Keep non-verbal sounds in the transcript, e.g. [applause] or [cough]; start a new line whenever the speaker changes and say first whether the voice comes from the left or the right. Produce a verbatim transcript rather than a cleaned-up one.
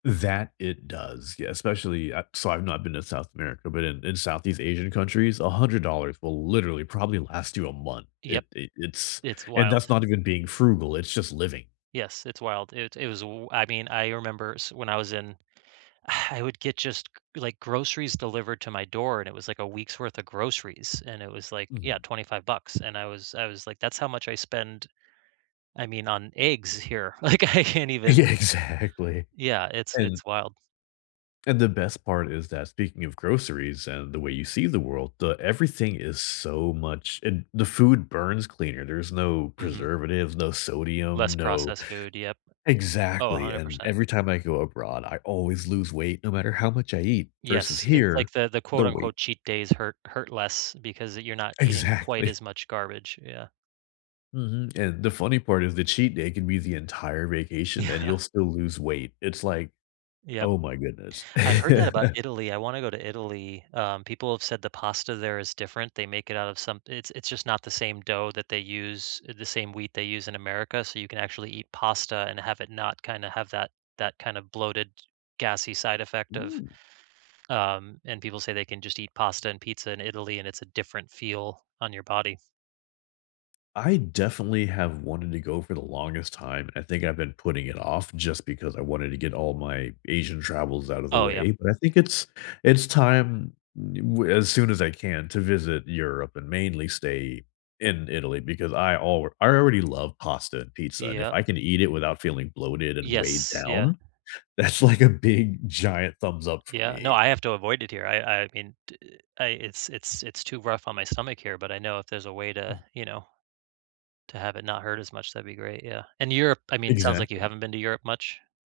left: That, it does. Yeah, especially at so, I've not been to South America, but in in Southeast Asian countries, a hundred dollars will literally, probably last you a month. It
right: Yep.
left: it it's
right: It's
left: and
right: wild.
left: that's not even being frugal. It's just living.
right: Yes. It's wild. It it was w I mean, I remember s when I was in, I would get just, c c like, groceries delivered to my door, and it was, like, a week's worth of groceries, and it was, like, yeah,
left: Mhm.
right: twenty-five bucks, and I was I was like, that's how much I spend, I mean, on eggs here, like, I can't
left: Yeah,
right: even [chuckles]
left: exactly.
right: Yeah, it's
left: And
right: it's wild.
left: and the best part is that- speaking of groceries and the way you see the world- the everything is so much and the food burns cleaner. There's no
right: Mhm.
left: preservatives, no sodium,
right: Less
left: no
right: processed food. Yep. Oh, a
left: Exactly,
right: hundred
left: and
right: percent.
left: every time I go abroad, I always lose weight no matter how much I eat versus
right: Yes. It's
left: here,
right: like the the quote,
left: the weight
right: unquote “cheat days” hurt hurt less because, uh, you're not eating quite
left: Exactly.
right: as much garbage, yeah.
left: Mhm, and the funny part is the cheat day can be the entire vacation, and
right: Yeah.
left: you'll still lose weight. It's, like
right: Yep.
left: Oh my goodness.
right: I've heard that about
left: [chuckles]
right: Italy. I wanna go to Italy. Um, people have said the pasta there is different. They make it out of some it it's just not the same dough that they use eh, the same wheat they use in America, so you can actually eat pasta and have it not kinda have that that kind of bloated, gassy side effect of
left: Mm.
right: um, and people say they can just eat pasta and pizza in Italy, and it's a different feel on your body.
left: I definitely have wanted to go for the longest time. I think I've been putting it off just because I wanted to get all my Asian travels out of the
right: Oh, yeah.
left: way, but I think it's it's time d we're as soon as I can, to visit Europe and mainly stay in Italy because I alr I already love pasta and pizza, and, if
right: Yep.
left: I can eat it without feeling bloated and weighed
right: Yes. Yeah.
left: down, that's, like, a big giant thumbs up for
right: Yeah, no,
left: me.
right: I have to avoid it here. I I mean, t I it's it's it's too rough on my stomach here, but I know if there's a way to
left: Mm.
right: you know, to have it not hurt as much, that'd be great, yeah. And Europe I mean, sounds like you
left: Exactly.
right: haven't been to Europe much?